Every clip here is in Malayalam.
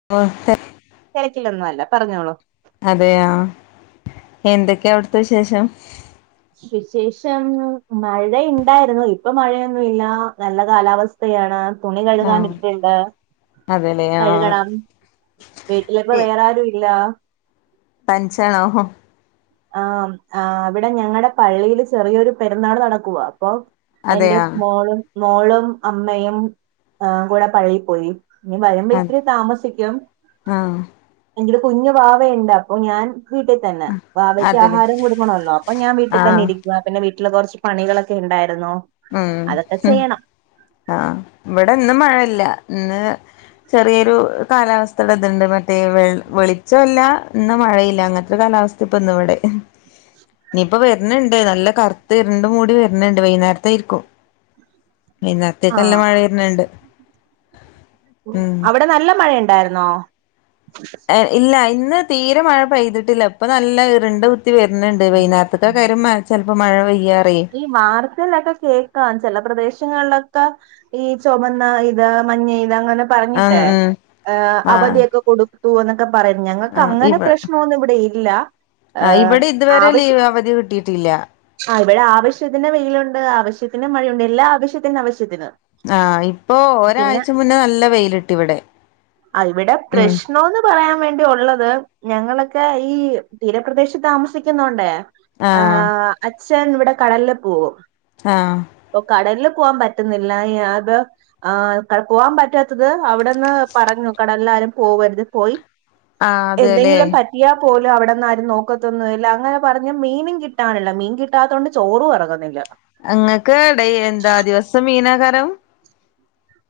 [unintelligible] തെരക്കിലൊന്നും അല്ല പറഞ്ഞോളു. അതെയാഹ് എന്തൊക്കെയാ അവിടുത്തെ വിശേഷം. വിശേഷം മഴയിണ്ടായിരുന്നു ഇപ്പൊ മഴയൊന്നുല്ല നല്ല കാലാവ സ്ഥയാണ് തുണി കഴുകാൻ ആഹ് ഇട്ടിണ്ട്. അതെല്ലേ കഴുകണം ആഹ് വീട്ടിലിപ്പ വേറെ ആരുല്ല. തനിച്ചാണോ ആ ആ ഇവിടെ ഞങ്ങളടെ പള്ളിയില് ചെറിയൊരു പെരുന്നാള് നടക്കുവ അപ്പൊ.. എന്റെ അതെയാ മോളും മോളും അമ്മയും ഏഹ് കൂടെ പള്ളിപ്പോയി. ഇനി വരുമ്പോ അത് ഇത്തിരി താമസിക്കും. ആഹ് എന്റെടെ കുഞ്ഞു വാവയിണ്ട് അപ്പൊ ഞാൻ വീട്ടിത്തന്നെ. അവയ്ക്ക് അതെല്ലേ ആഹാരം കൊടുക്കണല്ലോ അപ്പൊ ഞാൻ വീട്ടി തന്നെ ആഹ് ഇരിക്കുവ പിന്നെ വീട്ടില് കൊറച്ച് പണികളൊക്കെ ഇണ്ടായിരുന്നു. ഉം ഹ് ആഹ് ഇവിടെ ഇന്ന് മഴയില്ല ഇന്ന് ചെറിയൊരു കാലാവസ്ഥയുടെ ഇതെണ്ട് മറ്റേ വെൾ വെളിച്ചോല്ല എന്ന മഴയില്ല അങ്ങനത്തൊരു കാലാവസ് [unintelligible] ഇനിയിപ്പ വരണണ്ട് നല്ല കറുത്ത് ഇരണ്ട്മൂടി വരണെണ്ട് വൈന്നേര തേരിക്കും വൈന്നേരത്തേക്ക് നല്ല ആഹ് മഴ വരണെണ്ട്. അവിടെ നല്ല മഴ എണ്ടാരുന്നോ? എ ഇല്ല ഇന്ന് തീരെ മഴ പെയ്തിട്ടില്ല ഇപ്പൊ നല്ല ഇരുണ്ട്.. ത്തി വരുന്നെണ്ട് വൈന്നാര്ത്ത്ക്കെക്കാരം മഴ ചിലപ്പോ മഴ പെയ്യാറേ ഈ വാർത്തകളിലൊക്കെ കേക്കാം ചെല പ്രദേശങ്ങളിലൊക്കെ ഈ ചുമന്ന ഇത് മഞ്ഞ ഇത് അങ്ങനെ ഉം പറഞ്ഞിട്ട് ഉം ഏഹ് ആഹ് അവധിയൊക്കെ കൊടുത്തൂന്നൊക്കെ പറയും ഞങ്ങക്ക് ആഹ് അങ്ങനെ ഇവ പ്രശ്നോന്നും ഇവിടെയില്ലാ ആഹ് ഇവിടെ ഇതുവരെ ലീവ് അവധി കിട്ടിയട്ടില്ല. ആഹ് ഇവിടാവശ്യത്തിന് വെയിലുണ്ട് ആവശ്യത്തിന് മഴയുണ്ട് എല്ലാ ആവശ്യത്തിന് ആവശ്യത്തിന്. ആഹ് ഇപ്പൊ പിന്നെ ഒരാഴ്ച്ച മുന്നേ നല്ല വെയില് കിട്ടി ഇവിടെ. ആഹ് ഇവിടെ ഉം പ്രശ്നോന്ന്.. പറയാൻ വേണ്ടി ഒള്ളത് ഞങ്ങളൊക്കെ ഈ തീരപ്രദേശത്ത് താമസിക്കുന്നോണ്ടേ ആഹ് അച്ഛൻ ഇവിടെ കടലില് പോവും. ആഹ് ഇപ്പൊ കടലില് പോവാൻ പറ്റുന്നില്ല ഈയത് ആഹ് കൽ പോവാൻ പറ്റാത്തത് അവിടെന്ന്. പറഞ്ഞു കടലിൽ ആരും പോവ രുത് പോയി ആഹ് അതെല്ലേ എന്തെങ്കിലും പറ്റ.. ത്തിയ പോലും അവിടെന്നാരും നോക്കത്തൊന്നുവില്ല അങ്ങനെ പറഞ്ഞ് മീനും കിട്ടാനില്ല മീൻ കിട്ടാത്തോണ്ട് ചോറു എറങ്ങുന്നില്ല. അങ്ങക്ക് ഡൈ എന്താ ദിവസം മീനാഹാരം.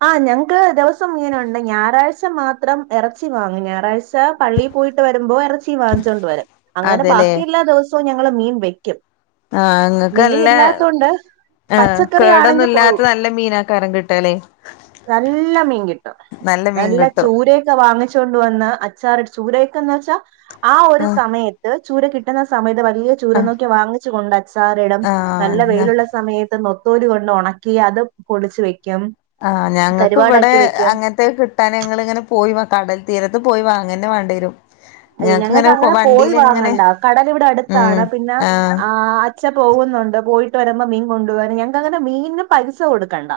ആഹ് ഞങ്ങക്ക് ദിവസം മീനുണ്ട് ഞായറാഴ്ച മാത്രം ഇറച്ചി വാങ്ങും ഞായറാഴ്ച.. ച്ച പള്ളീ പോയിട്ട് വരുമ്പോ എറ ത്തി വാങ്ങിച്ചോണ്ട് വരും. അങ്ങനെ അതെല്ലേ ബാക്കി എല്ലാ ദിവസവും ഞങ്ങള് മീൻ വെക്കും. ആഹ് ഇങ്ങക്ക് മീൻ നല്ല ഇല്ലാത്തോണ്ട് ആഹ് പച്ചക്കറി കേടൊന്നും ആണെങ്കിൽ ഇല്ലാത്ത നല്ല മീനാകാരം കിട്ടാലേ. നല്ല മീൻ കിട്ടും മീൻ നല്ല കിട്ടും ചൂരൊക്കെ വാങ്ങി. ച്ചോണ്ട് വന്ന് അച്ചാറിടും ചൂരേക്കെന്ന് വെച്ചാ ആ ഒരു ആഹ് സമയ ത് ചൂര കിട്ടുന്ന സമയത്ത് വലിയ ചൂര ആഹ് നോക്കി വാങ്ങിച്ച് കൊണ്ട് അച്ചാറിടും. നല്ല ആഹ് വെയിലുള്ള സമയത്ത് നെത്തോലി കൊണ്ട് ഒണക്കി അത് പൊടിച്ചു വെക്കും. ആഹ് ഞങ്ങ‌ക്കിവിടേ കരുവാടാക്കി വെക്കും അങ്ങന ത്തെ കിട്ടാന് ഞങ്ങൾ ഇങ്ങനെ പോയി കടൽ തീരത്ത് പോയി വാങ്ങന്നെ വേണ്ടിവരും. അയ്യ ഞങ്ങക്ക് അങ്ങനെ പോയി വാങ്ങണ്ട കടലിവിട അടുത്താണ് പിന്ന ആഹ് ച്ച പോകുന്നുണ്ട് പോയിട്ട് വരുമ്പോ മീൻ കൊണ്ടു വരും ഞങ്ങക്കങ്ങനെ മീനിന് പൈസ കൊടുക്കണ്ട.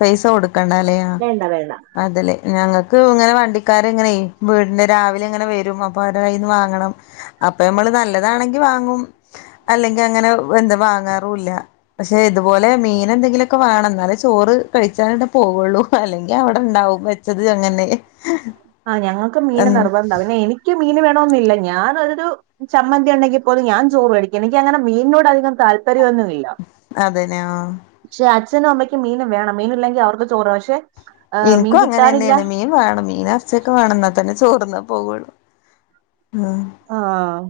പൈസ കൊടുക്കണ്ടെലെയാ ആഹ്. വേണ്ട വേണ്ട അതല്ലേ ഞങ്ങക്ക് ഇങ്ങനെ വണ്ടിക്കാരിങ്ങനെയേ വീടിന്റെ രാവിലെ ഇങ്ങനെ വരും അപ്പൊ അവരുടെ കയ്യീന്ന് വാങ്ങണം. അപ്പൊ നമ്മള് നല്ലതാണെങ്കി വാങ്ങും അല്ലെങ്കി അങ്ങനെ എന്താ വാങ്ങാറൂല്ല. പക്ഷെ ഇതുപോലെ മീനെന്തെങ്കിലുവൊക്കെ വേണം എന്നാലെ ചോറ് കഴിച്ചാലിട്ട പോവുള്ളൂ അല്ലെങ്കി അവിടെണ്ടാവും വെച്ചത് അങ്ങനന്നെ ആഹ് ഞങ്ങൾക്ക് മീന് നിർബന്താ പിന്നെ എനിക്ക് മീന് വേണൊന്നില്ല ഞാാനൊരു.. ചമ്മന്തി ഒണ്ടെങ്കി പോലും ഞാൻ ചോറ് കഴിക്കും. എനിക്ക് അങ്ങനെ മീനിനോടധികം താൽപര്യൊന്നുവില്ല. അതന്നെ ആഹ് പക്ഷെ അച്ഛനും അമ്മയ്ക്ക് മീനും വേണം മീന ഇല്ലെങ്കിൽ അവർക്ക് ച്ചോറും പക്ഷെ ആഹ് മീൻ ഇൻക്കും കിട്ടാനില്ല അങ്ങനെന്നെണ് മീൻ വേണം മീനും എർച്ചി ഒക്കെ വേണം ന്നാ തന്നെ ചോർന്നാ പോവള്ളൂ മ് ആഹ്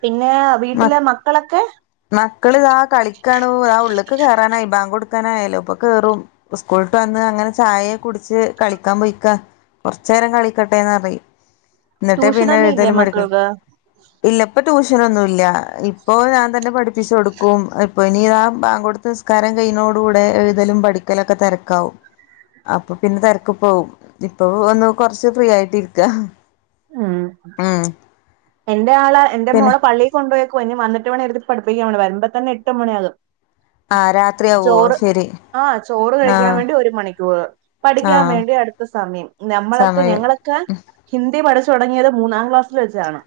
പിന്നെ മ വീട്ടിലെ മക്കളൊക്കെ മക്കള് ഇതാ കളിക്കാണൂ അതാ ഉള്ള്ക്ക് ക്കെറാനായി ബാങ്ക് കൊടുക്കാനായാലോ ഇപ്പൊ കേറും സ്കൂൾട്ട് വന്ന അങ്ങനെ ചായെ കുടിച്ച് കളിക്കാൻ പോയിക്കാ കൊർച്ചേരം കളിക്കട്ടെന്ന് പറിം ഇന്നിട്ടേ പിന്നെ ട്യൂഷനൊന്നും ഇല്ലേ എഴുതലും പടിക്കലും മക്കൾക്ക് ഇല്ല ഇപ്പൊ ട്യൂഷനൊന്നും ഇല്ല ഇപ്പൊ ഞാൻ തന്നെ പഠിപ്പിച്ച് കൊടുക്കും ഇപ്പൊ ഇനി താ ബാങ്ക്കൊട്ത്ത് നിസ്കാരം കയ്യുണോട്കൂടെ എഴുതലും പഠിക്കലൊക്കെ തെര് ക്കാവും അപ്പൊ പിന്നെ തെര്ക്ക് പോവും ഇപ്പൊ ഒന്ന് കൊർച്ച് ഫ്രീ ആയിട്ട് ഇരിക്ക ഉം ഉം എന്റെ ആള് എന്റെ പിന്നെ മോളെ പള്ളി കൊണ്ടുപോയെക്കുവാ ഇനിവന്നിട്ട് വേണം ഇരുത്തി പഠിപ്പിക്കാ വരുമ്പോ തന്ന എട്ട് മണിയാകും ആഹ് രാത്രിയാവോ ശെരി ആ ചോറ് കഴിക്കാൻ വേണ്ടി ഒരു മണിക്കൂറ് പഠിക്കാൻ ആഹ് വേണ്ടി അടുത്ത സമയം നമ്മളൊക്കെ സമയം ഞങ്ങളൊക്കെ ഹിന്ദി പഠിച്ചു തുടങ്ങിയത് മൂന്നാം ക്ലാസ്സില് വെച്ചാണ്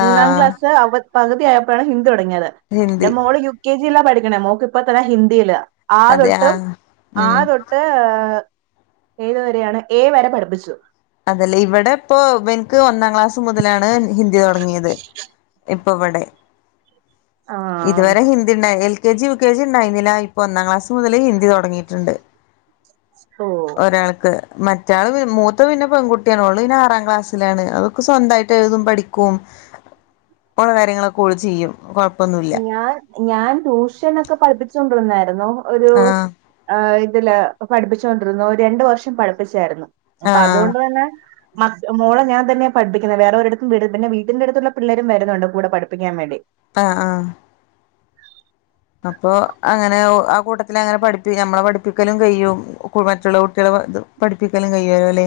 മൂന്നാം ക്ലാസ് അവ പകുതിആയപ്പളാ ഹിന്ദി തുടങ്ങിയത് ഇന്റെ ഹിന്ദി മോള് യു കെ ജി യിലാ പഠിക്കണേ മോക്ക് ഇപ്പ തന്നെ ഹിന്ദിയില ആ അതെ തൊട്ട് ആഹ് ആ ഉം തൊട്ട് ഏതുവരെയാണ് ഏ വരെ പഠിപ്പിച്ചു അതല്ലേ ഇവടെ പ്പൊ ഇവൻക്ക് ഒന്നാം ക്ലാസ് മുതലാണ് ഹിന്ദി തുടങ്ങിയത് ഇപ്പൊ ഇവടെ ആഹ് ഇതുവരെ ഹിന്ദിണ്ടായ്നി K G U K G ഉണ്ടായിരുന്നില്ല ഇപ്പോ ഒന്നാം ക്ലാസ് മുതൽ ഹിന്ദിതുടങ്ങിയിട്ടുണ്ട് ഓ ഒരാൾക്ക് മറ്റാൾ മൂ ത് പിന്നെ പെൺകുട്ടിയാണ് ഓള് പിന്നെ ആറാം ക്ലാസ്സിലാണ് അതൊക്കെ സ്വന്തായിട്ട് എഴുതും പഠിക്കും ഓളെ കാര്യങ്ങളൊക്കെ ഓൾ ചെയ്യും കൊഴപ്പൊന്നു ഞാൻ ഞാൻ ട്യൂഷനോക്കെ പഠിപ്പിച്ചൊണ്ടിരുന്നായിരുന്നു ഒരു ആഹ് ആ ഇതില് പഠിപ്പിച്ചോണ്ടിരുന്നു രണ്ടു വർഷം പഠിപ്പിച്ചായിരുന്നു അപ്പൊ ആഹ് അതുകൊണ്ട് തന്നെ മോള ഞാൻ തന്നാണ് പഠിപ്പിക്കുന്നത് വേറെഒരിടുത്തും വി പിന്നെ വീട്ടിന്റെ അടുത്തുള്ള പിള്ളേരും വരുന്നുണ്ട് കൂടെ പഠിപ്പിക്കാൻ വേണ്ടി ആ ആഹ് അപ്പൊ അങ്ങനെ ആ കൂട്ടത്തിലങ്ങനെ പഠിപ്പി ഞമ്മളെ പഠിപ്പിക്കലും കഴിയും മറ്റുള്ള കുട്ടിയളെ ഇത് പഠിപ്പിക്കലും കഴിയും ലെ ലേ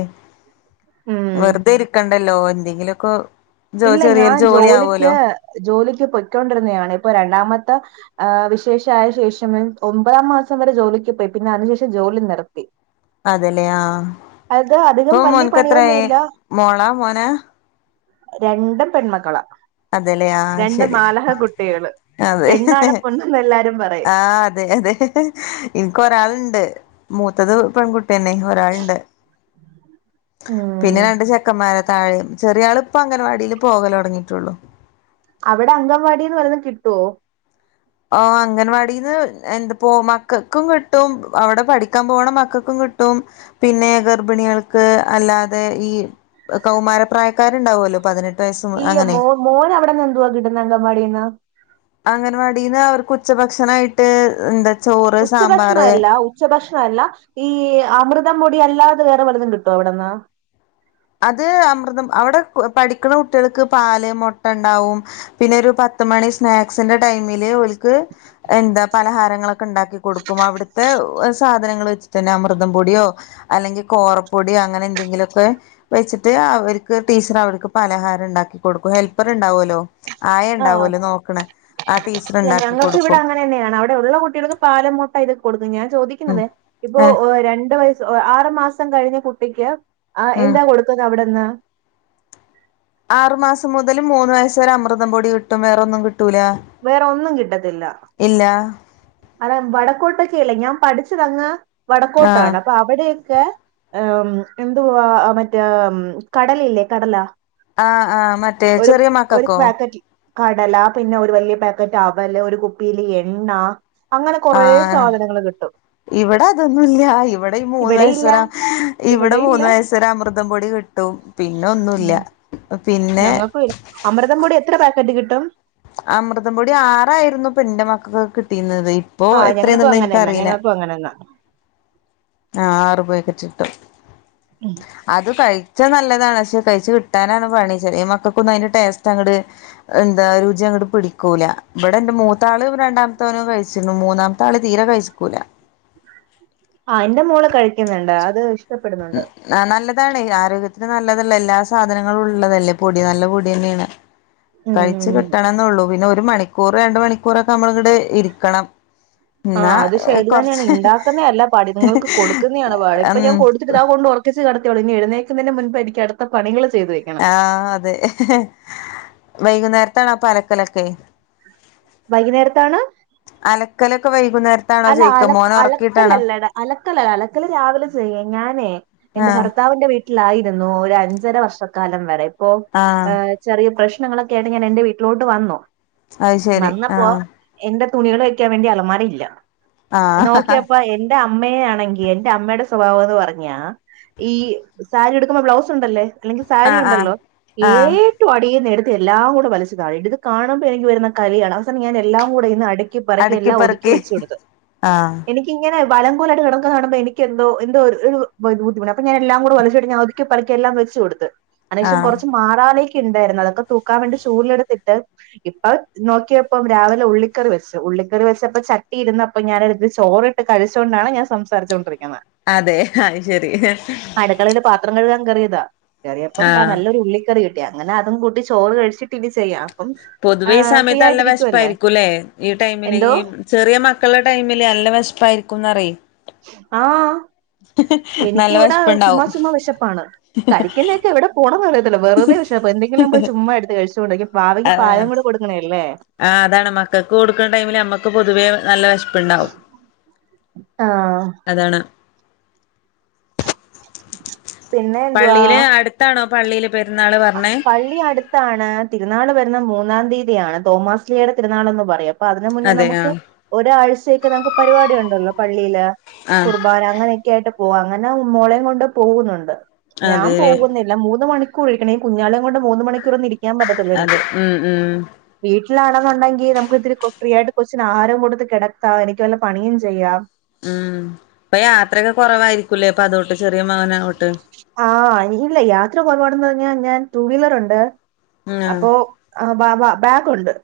ഉം വെറുതെ ഇരിക്കണ്ടല്ലോ എന്തെങ്കിലൊക്കെ ജോ ഇല്ല ചെറിയൊരു ഞാൻ ജോലി ജോലിക്ക് ആവൊലൊ ജോലിക്ക് പൊയ്ക്കൊണ്ടിരുന്നെണ് ഇപ്പൊ രണ്ടാമത്ത ആ വിശേഷായ ശേഷം ഒമ്പതാം മാസം വരെ ജോലിക്ക് പോയി പിന്നെ അതിനുശേഷം ജോലി നിർത്തി അതെ ലെ ആഹ് അത് ഇപ്പൊ അധികം വലിയ മോൻക്ക് എത്ര ആയി പണിയൊന്നുമില്ല മോളാ മോനാ രണ്ടും പെൺമക്കളാ അതെ ലെ ആഹ് രണ്ട് ശരി മാലഹ കുട്ടികള് അതെ പെണ്ണാണ് പൊണ്ണെന്ന് എല്ലാരും പറയും ആ അതെ അതെ ഇൻക്ക് ഒരാള്ണ്ട് മൂത്തത് പെൺകുട്ടിയന്നെ ഒരാള്ണ്ട് പിന്നെ ഉം രണ്ട് ചെക്കന്മാര താഴെ ചെറിയ ആൾ ഇപ്പൊ അംഗൻവാടിൽ പോകൽ തൊടങ്ങിട്ടോള്ളു അവിടെ അങ്കൻവാടിന്ന് വല്ലതും കിട്ടുവോ അംഗൻവാടിന്ന് എന്തപ്പോ മക്കക്കും കിട്ടും അവ്ടെ പഠിക്കാൻ പോണ മക്കക്കും കിട്ടും പിന്നെ ഗർഭിണിയൾക്ക് അല്ലാതെ ഈ കൗമാരപ്രായക്കാരുണ്ടാവൊല്ലോ പതിനെ ഈ മോ മോൻ അവിടെന്ന് എന്തുവാ കിട്ടുന്നേ അംഗൻവാടീന്ന് അംഗനവാടിന്ന് അവർക്ക് ഉച്ചഭക്ഷണായിട്ട് എന്താ ചോറ് സാമ്പാർ ഉച്ചഭക്ഷണല്ല ഈ അമൃതം പൊടി അല്ലാതെ വേറെ വല്ലതും കിട്ടൊ അവ്ട്ന്ന് അത് അമൃതം അവിടെ പഠിക്ക്ണ കുട്ടിയൾക്ക് പാല് മുട്ട ഇണ്ടാവും പിന്നൊരു പത്ത് മണി സ്നാക്സിന്റെ ടൈമില് ഓൽക്ക് എന്താ പലഹാരങ്ങളൊക്കെ ണ്ടാക്കി കൊട്ക്കും അവിട്ത്തെ സാധനങ്ങൾ വെച്ചിട്ടെന്നെ അമൃതം പൊടിയോ അല്ലെങ്കി കോറപ്പൊടി അങ്ങനെന്തെങ്കിലൊക്കെ വെച്ച്ട്ട് അവര്ക്ക് ടീച്ചറവർക്ക് പലഹാരം ണ്ടാക്കി കൊട്ക്കും ഹെൽപ്പറ്ണ്ടാവൊല്ലോ ആയ ആഹ് ണ്ടാവൊലോ നോക്ക്ണ ആ ടീച്ചർ ണ്ടാക്കി കൊട്ക്കും ന്നെയാണ് അവിടെയുള്ള കട്ട്യാൾക്ക് പാലം മുട്ട ഇതൊക്കെ കൊട്ക്കും ഞാൻ ഉം ചോദിക്കുന്നത് ഇപ്പൊ ഏ രണ്ട് വയസ്സ് ആറു മാസം കഴിഞ്ഞ കുട്ടിക്ക് ഉം എന്താ കൊടുക്കുന്ന് അവിടെന്ന് ആറു മാസം മുതൽ മൂന്ന് വയസ്സ് വരെ അമൃതം പൊടി കിട്ടും വേറൊന്നും കിട്ട് കിട്ടൂല വേറെ ഇല്ല അര വടക്കോട്ടൊക്കെയല്ലേ ഞാൻ പഠിച്ചതങ്ങ് ആഹ് വടക്കോട്ടാണ് അപ്പൊ അവിടെയൊക്കെ ഏം എന്തുവാ ആ മറ്റേ കടലില്ലേ കടലാ ആ ഹ്ആഹ് മറ്റേ ചെറിയ മക്കക്കോ പാക്കറ്റ് കടല പിന്നൊര് വല്ല്യ പാക്കറ്റ് അവല് ഒരു കുപ്പീല് എണ്ണ അങ്ങനെ കൊറേ ആഹ് സാധനങ്ങള് കിട്ടും. [inaudible] ഇവിടെ അതൊന്നൂല്ല ഇവിടെ ഈ മൂന്ന് വയസ് വരെ ഇവിടെ മൂന്ന് വയസ് വരെ അമൃതം പൊടി കിട്ടും പിന്നൊ ന്നൂല ഞങ്ങൾക്കു അമൃതം പൊടി എത്ര പാക്കറ്റ് കിട്ടും അമൃതം പൊടി ആറായ്ര്ന്നു പ്ന്റെ മക്കൾകൊക്കെ കിട്ടീന്നത് ഇപ്പൊ എത്രന്ന്ള്ളത് എൻക്കറീല പ്പ അങ്ങനെന്നാ ആറു പെക്കെറ്റിട്ടും. മ് അത് കഴ്ച്ചാ നല്ലതാണ് ക്ഷെ കഴിച്ചു കിട്ടാനാണ് പണി ചെറ്യ മക്കൾക്കൊന്നും അയ്ന്റെ ടേസ്റ്റങ്ങണ്ട് അങ്ങട് എന്താ രുചി അങ്ങട് പിടിക്കൂല ഇവിടെന്റെ മൂത്താളും രണ്ടാമത്തോനും കഴിച്ചീണ് മൂന്നാമ താള് തീരെ കൈസ്ക്കൂല. അ എന്റെ മോള് കഴിക്കുന്നുണ്ട് അത് ഇഷ്ടപ്പെട്ന്ന്ണ്ട്. ആ നല്ലതാണ് ആരോഗ്യത്തിന് നല്ലതല്ലെ എല്ലാ സാധനങ്ങളൂള്ളതല്ലേ പൊടി നല്ല പൊതന്നേയാണ് കഴിച്ചു ഉം കിട്ടണന്നൊള്ളൂ പിന്നെ ഒരു മണിക്കൂർ രണ്ട് മണിക്കൂറൊക്കെ നമ്മള്ങ്ങട് ഇരിക്കണം. അ എന്നാ അത് ശരി കൊറച്ച് തന്നെണ് ണ്ടാക്കുന്നെ അല്ല പാട് ഇത്ങ്ങക്ക് കൊടുക്കുന്നേ ആണ് പാട് ഇപ്പ ഉം ഞാൻ കൊടുത്തിട്ട് ഇതാ കൊണ്ട് ഒറക്കിച്ച് കെട്തിയൊള്ളു ഇനി എഴുന്നേക്കുന്നെ മുൻപ് എനിക്ക് അട്ത്ത പണികൾ ചെയ്ത് ആ അതെ വൈകുന്നേരത്താണപ്പലക്കലൊക്കെ വൈകുന്നേരത്താണ് അലക്കലൊക്കെ വൈകുന്നേര്ത്താണോ ചെയ്ക്ക മോനെ ഒറക്കീട്ടാണോ അലക്കല അലക്കല് രാവിലെ ചെയ്യ ഞാനേ എന്റെ ആഹ് ഭർത്താവിന്റെ വീ ട്ട്ലായിരുന്നു ഒരഞ്ചര വർഷക്കാലം വരെ ഇപ്പൊ ആഹ് എ ചെറിയ പ്രശ്നങ്ങളൊക്കെയായ്ട്ട് ഞാൻ എന്റെ വീട്ട്ലോട്ട് വന്നു അത് ശരി വന്നപ്പോ ആഹ് എന്റെ തുണികൾ വെക്കാൻ വേണ്ടി അളമാരയില്ല. ആഹ് നോക്ക്യപ്പൊ എന്റെ അമ്മെയെ ആണെങ്കി എന്റെ അമ്മയുടെ സ്വഭാവൊന്ന് പറഞ്ഞാ ഈ സാരി ട്ക്കുമ്പോ ബ്ലൗസുണ്ടല്ലേ ല്ലെങ്കി സാരി ആഹ് ആഹ് ഉണ്ടല്ലോ ഏ ആഹ് റ്റുയടീന്നെട്ത്ത് എല്ലാം കൂടെ വലിച്ച് തായേകിടും, ഇത് കാണുമ്പൊനിക്ക് വരുന്ന കലിയാണ് അവസാനം ഞാൻ എല്ലാം കൂടെന്ന് അടിക്ക് ക്കി പെറുക്യല്ലാം ഒതുക്കി അടുക്കിപ്പെറുക്കി വെച്ച്യൊടത്. ആഹ് എനിക്കിങ്ങനെ വലങ്കൊലായ്ട്ട് കെട ക്ക്ണ കാണുമ്പം എനിക്കെന്തൊ എന്തൊര് ഒരു ബുദ്ധിമുട്ട് അപ്പ ഞാന് എല്ലാം കൂട് വലിച്ചൊട്ങ്ങി ഒതുക്കി പെർക്കി എല്ലാം വെച്ചൊട്ത്ത് അനേഷൻ ആഹ് കൊറച്ചും മാറാലേക്കണ്ടാര്ന്നു അതൊക്കെ തൂക്കാൻ വേണ്ടി ചൂലെട്ത്തിട്ട് ഇപ്പ നോക്കിയപ്പം രാവിലെ ഉള്ളിക്കറി വെച്ച് ഉള്ളിക്കറി വെച്ചപ്പൊ ചട്ടി ഇരുന്ന അപ്പൊ ഞാനെട്ത്ത് ചോറിട്ട് കഴിച്ചൊണ്ടാണ് ഞാൻ സംസാരിച്ചൊണ്ടിര്ക്ക്ണെ. അതെ ആയ് ശരി. അടക്കളേല് പാത്രം കഴുകാൻ കേറിയതാ, കേറിയപ്പം താ ആഹ് നല്ലൊരു ഉള്ളി കറി ക് യ അങ്ങനെ അതും കൂട്ടി ചോറ് കഴിച്ചിട്ട് ഇനി ചെയ്യാം അപ്പം പൊതുവേ ഈ ഫ്രീ സമയത്ത് നല്ല ആയിട്ടിരിക്കുവല്ലേ വെശപ്പായിരിക്കൂല്ലേ ഈ ടൈമില് എന്തോ ഈ ചെറിയ മക്കളെ ടൈമില് നല്ല വെശപ്പായിരിക്കും എന്നറി ആഹ് [unintelligible] എനക്കിവിടെ ചുമ്മാ വിശപ്പുണ്ടാവും ചുമ്മാ വിശപ്പാണ് കഴിക്കുന്നതൊക്കെ എവിടെ പോണതറിയത്തില്ല വെറുതെ വിശപ്പാ എന്തങ്കിലും ചുമ്മാ എടുത്ത് കഴിച്ചോണ്ടിരിക്കും വാവയ്ക്ക് പാൽ കൂടി കൊടുക്കണേല്ലേ ആ അതാണ് മക്കക്ക് കൊടുക്ക്‌ണ ടൈമില് അമ്മക്ക് പൊതുവേ നല്ല വെശപ്പുണ്ടാവും ആഹ് അതാണ് ഉ [inaudible] പള്ളിയില് അടുത്താണോ പള്ളിയില് പെരുന്നാള് പറഞ്ഞേ പള്ളി അടുത്താണ് തിരുനാള് വരുന്ന മൂന്നാം തീയതിയാണ് തോമാസ്ലിയുടെ തിരുനാൾ എന്ന് പറയും അപ്പൊ അതിന് മുന്നേ അതെ നമുക്ക് ആഹ് ഒരാഴ്ചയക്ക് നമുക്ക് പരിപാടി ഉണ്ടല്ലോ പള്ളിയില് ആഹ് കുർബാന അങ്ങനെയൊക്കെ ആയിട്ട് പോക അങ്ങനെ മോളെയയും കൊണ്ട് പോകുന്നുണ്ട് ഞാൻ അതെ പോകുന്നില്ല ഇല്ല മൂന്ന് മണിക്കൂർ ഇരിക്കണം ഈ കുഞ്ഞാളേയും കൊണ്ട് മൂന്ന് മണിക്കൂറൊന്നും ഇരിക്കാൻ പറ്റത്തില്ല അതെ എനിക്ക് ഉം ഉം വീട്ടിലാണെന്നുണ്ടെങ്കിൽ നമുക്ക് ഇത്തിരി ഫ്രീ ആയിട്ട് കൊച്ചിന് ആഹാരവും കൊടുത്ത് കിടത്താം എനിക്ക് വല്ല പണിയും ചെയ്യാം ഉം ഇപ്പൊ യാത്രയൊക്കെ കുറവായിരിക്കൂല്ലേ ഇപ്പൊ അതോട്ട് ചെറിയ മകനായതുട്ട് ആഹ് ഇല്ല യാത്ര കൊറവാണെന്ന് പറഞ്ഞാൽ ഞാൻ റ്റൂ വീലർ ഉണ്ട് ഉം ആഹ് അപ്പൊ ആ ബാവ ബാഗുണ്ട്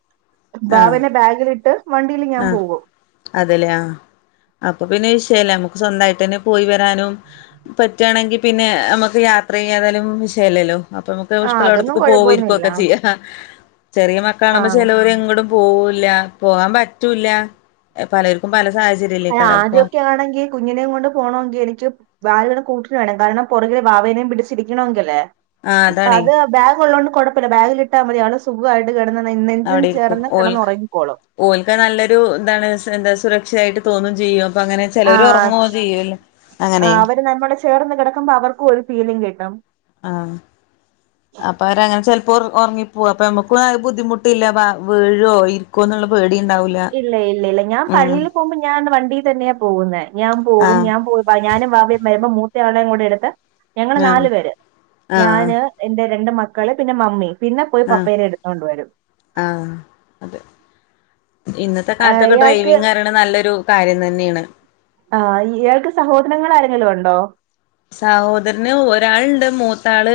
ആഹ് ബാവനെ ബാഗിലിട്ട് വണ്ടിൽ ഞാൻ പോകും അതല്ലേ ആ അപ്പൊ പിന്നെ വിഷയല്ല നമുക്ക് സ്വന്തായിട്ടന്നെ പോയി വരാനും പറ്റാണെങ്കി പിന്നെ നമുക്ക് യാത്ര ചെയ്യാതാലും വിഷയല്ലല്ലോ അപ്പൊ നമുക്ക് ആഹ് ഇഷ്ടം അതൊന്നും അവിടത്തേക്ക് പോ കുഴപ്പൊന്നുമില്ല ഇരിക്കുവൊക്കെ ചെയ്യാ ചെറിയ മക്കളാണുമ്പോ ആഹ് ചെലവർ എങ്ങടും പോവൂല്ല പോകാൻ പറ്റൂല്ല പലർക്കും പല സാഹചര്യം ആദ്യൊക്കെ ആണെങ്കി കുഞ്ഞിനെയും കൊണ്ട് പോകണമെങ്കിൽ എനിക്ക് വാര് കൂട്ടിനു വേണം കാരണം പുറകെ വാവേനേം പിടിച്ചിരിക്കണെങ്കിലേ ആഹ് ഇപ്പൊ അതാണേ അത് ബാഗ് ഉള്ളോണ്ട് കൊഴപ്പില്ല ബാഗിൽ ഇട്ടാൽ മതി ആള് സുഖായിട്ട് കെടന്ന് നെ നെഞ്ചും അവിടെ ഇരിക്കും ചേർന്ന് ഓൽക്ക് കെടന്നുറങ്ങിക്കോളും ഓൽക്ക് നല്ലൊരു എന്താണ് എന്താ സുരക്ഷയിട്ട് തോന്നും ചെയ്യും അപ്പ അങ്ങനെ ചിലവർ ആഹ് ഉറങ്ങുവ ചെയ്യല്ല അങ്ങനെയും അവര് നമ്മളെ ചേർന്ന് കെടക്കുമ്പോ അവർക്കും ഒരു ഫീലിങ് കിട്ടും ആഹ് അപ്പൊ അവരങ്ങനെ ചെലപ്പോ ഒറങ്ങിപ്പോകും അപ്പൊ നമ്മുക്കും ബുദ്ധിമുട്ടില്ല വീഴോ ക്കുമോ എന്നുള്ള പേടി ഉണ്ടാവി ഇല്ല ഇല്ല ഇല്ല ഞാൻ പള്ളിയിൽ പോകുമ്പോ ഞാൻ വണ്ടിൽ തന്നെയാ പോകുന്നേ ഞാൻ പോകും ആഹ് ഞാൻ പോ ഞാനും വാവേം വരുമ്പോ മൂത്തയാളയും കൂടി എടുത്ത് ഞങ്ങള് ആഹ് നാലു പേര് ആഹ് ഞാന് എന്റെ രണ്ട് മക്കള് പിന്നെ മമ്മി പിന്നെ പോയി ആഹ് പപ്പേനെ എടുത്തോണ്ട് വരും ആഹ് അതെ ഇന്നത്തെ ആ, കാലത്തൊക്കെ ഇയാൾക്ക് ഡ്രൈവിംഗ് അറി നല്ലൊരു കാര്യം തന്നെണ് ആ ഇയാൾക്ക് സഹോദരങ്ങൾ ആരെങ്കിലുംണ്ടോ സഹോദരന് ഒരാളുണ്ട് മൂത്താള്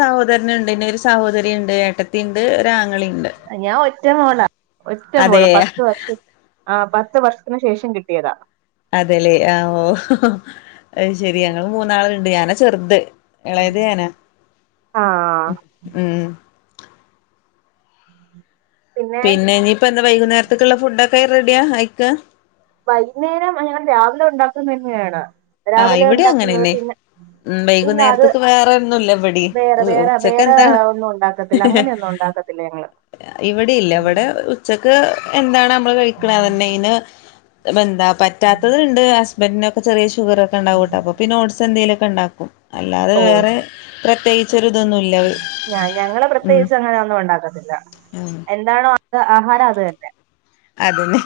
സഹോദരനുണ്ട് പിന്നെ ഒരു സഹോദരി ഉണ്ട് ഏട്ട ത്തിണ്ട് ഒരാങ്ങളയുണ്ട് ഞാൻ ഒറ്റ മോളാ ഒറ്റമോള് പത്ത് വർഷം ആ പത്ത് വർഷത്തിന് ശേഷം കിട്ടിയതാ അതെല്ലേ ആഓ അയ്ശെരി ഞങ്ങള് മൂന്നാളുണ്ട് ഞാനാ ചെറുത് ഇളയത് ഞാനാ ആ ഉം പിന്നെ ഇനിയിപ്പന്താ വൈകുന്നേരത്തക്കുള്ള ഫുഡൊക്കെ റെഡിയാ ആയിക്കാ വൈകുന്നേരം ഞങ്ങൾ രാവിലെ ഉണ്ടാക്കുന്ന തന്നെയാണ് ആ രാവിലെ ഇവിടെ ഉണ്ടാക്കുന്നത് അങ്ങനെന്നെ പിന്നെ ഉം ഇല്ല അത് വൈകുന്നേരത്തേക്ക് വേറെ ഒന്നുല്ല ഇവിടേം വേറെ വേറെ ഉച്ചക്ക് വേറെ എന്താണ് ഒന്നും ഉണ്ടാക്കത്തില്ല അങ്ങനെയൊന്നും ഉണ്ടാക്കത്തില്ല ക്കത്തില്ല ങ്ങള് ഇവിടെയില്ല ഇവിടെ ക്ക് എന്താണ് നമ്മൾ കഴിക്കന്നെ ഇന് എന്താ പറ്റാത്തത്ണ്ട് ബെന്നൊക്കെ ചെറിയ ഷുഗ റൊക്കെ ഇണ്ടാവുംട്ടോ അപ്പോ പിന്ന ഓട്സ് എന്തെങ്കിലൊക്കെ ഇണ്ടാക്കും അല്ലാതെ വേറെ പ്രത്യേകിച്ചൊര് തൊന്നുംല്ല. ഞ ഞങ്ങള് പ്രത്യേകിച്ച് അങ്ങനെ ഒന്നും ഉണ്ടാക്കത്തില്ല എന്താണോ അത് ആഹാരം അത് തന്നെ. അതന്നെ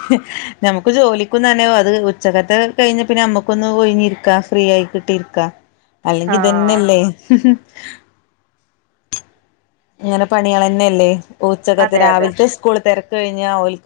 നമക്ക് ജോലിക്കും തന്നെ അത് ഉച്ചക്കത്തെ കയ്ഞ്ഞ് പിന്നെ നമ്മുക്കൊന്ന് ഒയ്ഞ്ഞ്ര്ക്കാം ഫ്രീ ആയി കിട്ടിര്ക്ക ആ അല്ലെങ്കി ഇതന്നെയല്ലേ?. ഇങ്ങനെ പണികളെന്നെല്ലേ ഉച്ചക്കത്ത് അതെ അതെ രാവിൽത്തെ സ്കൂൾ ത്തെ തെര്കയ്ഞ്ഞാ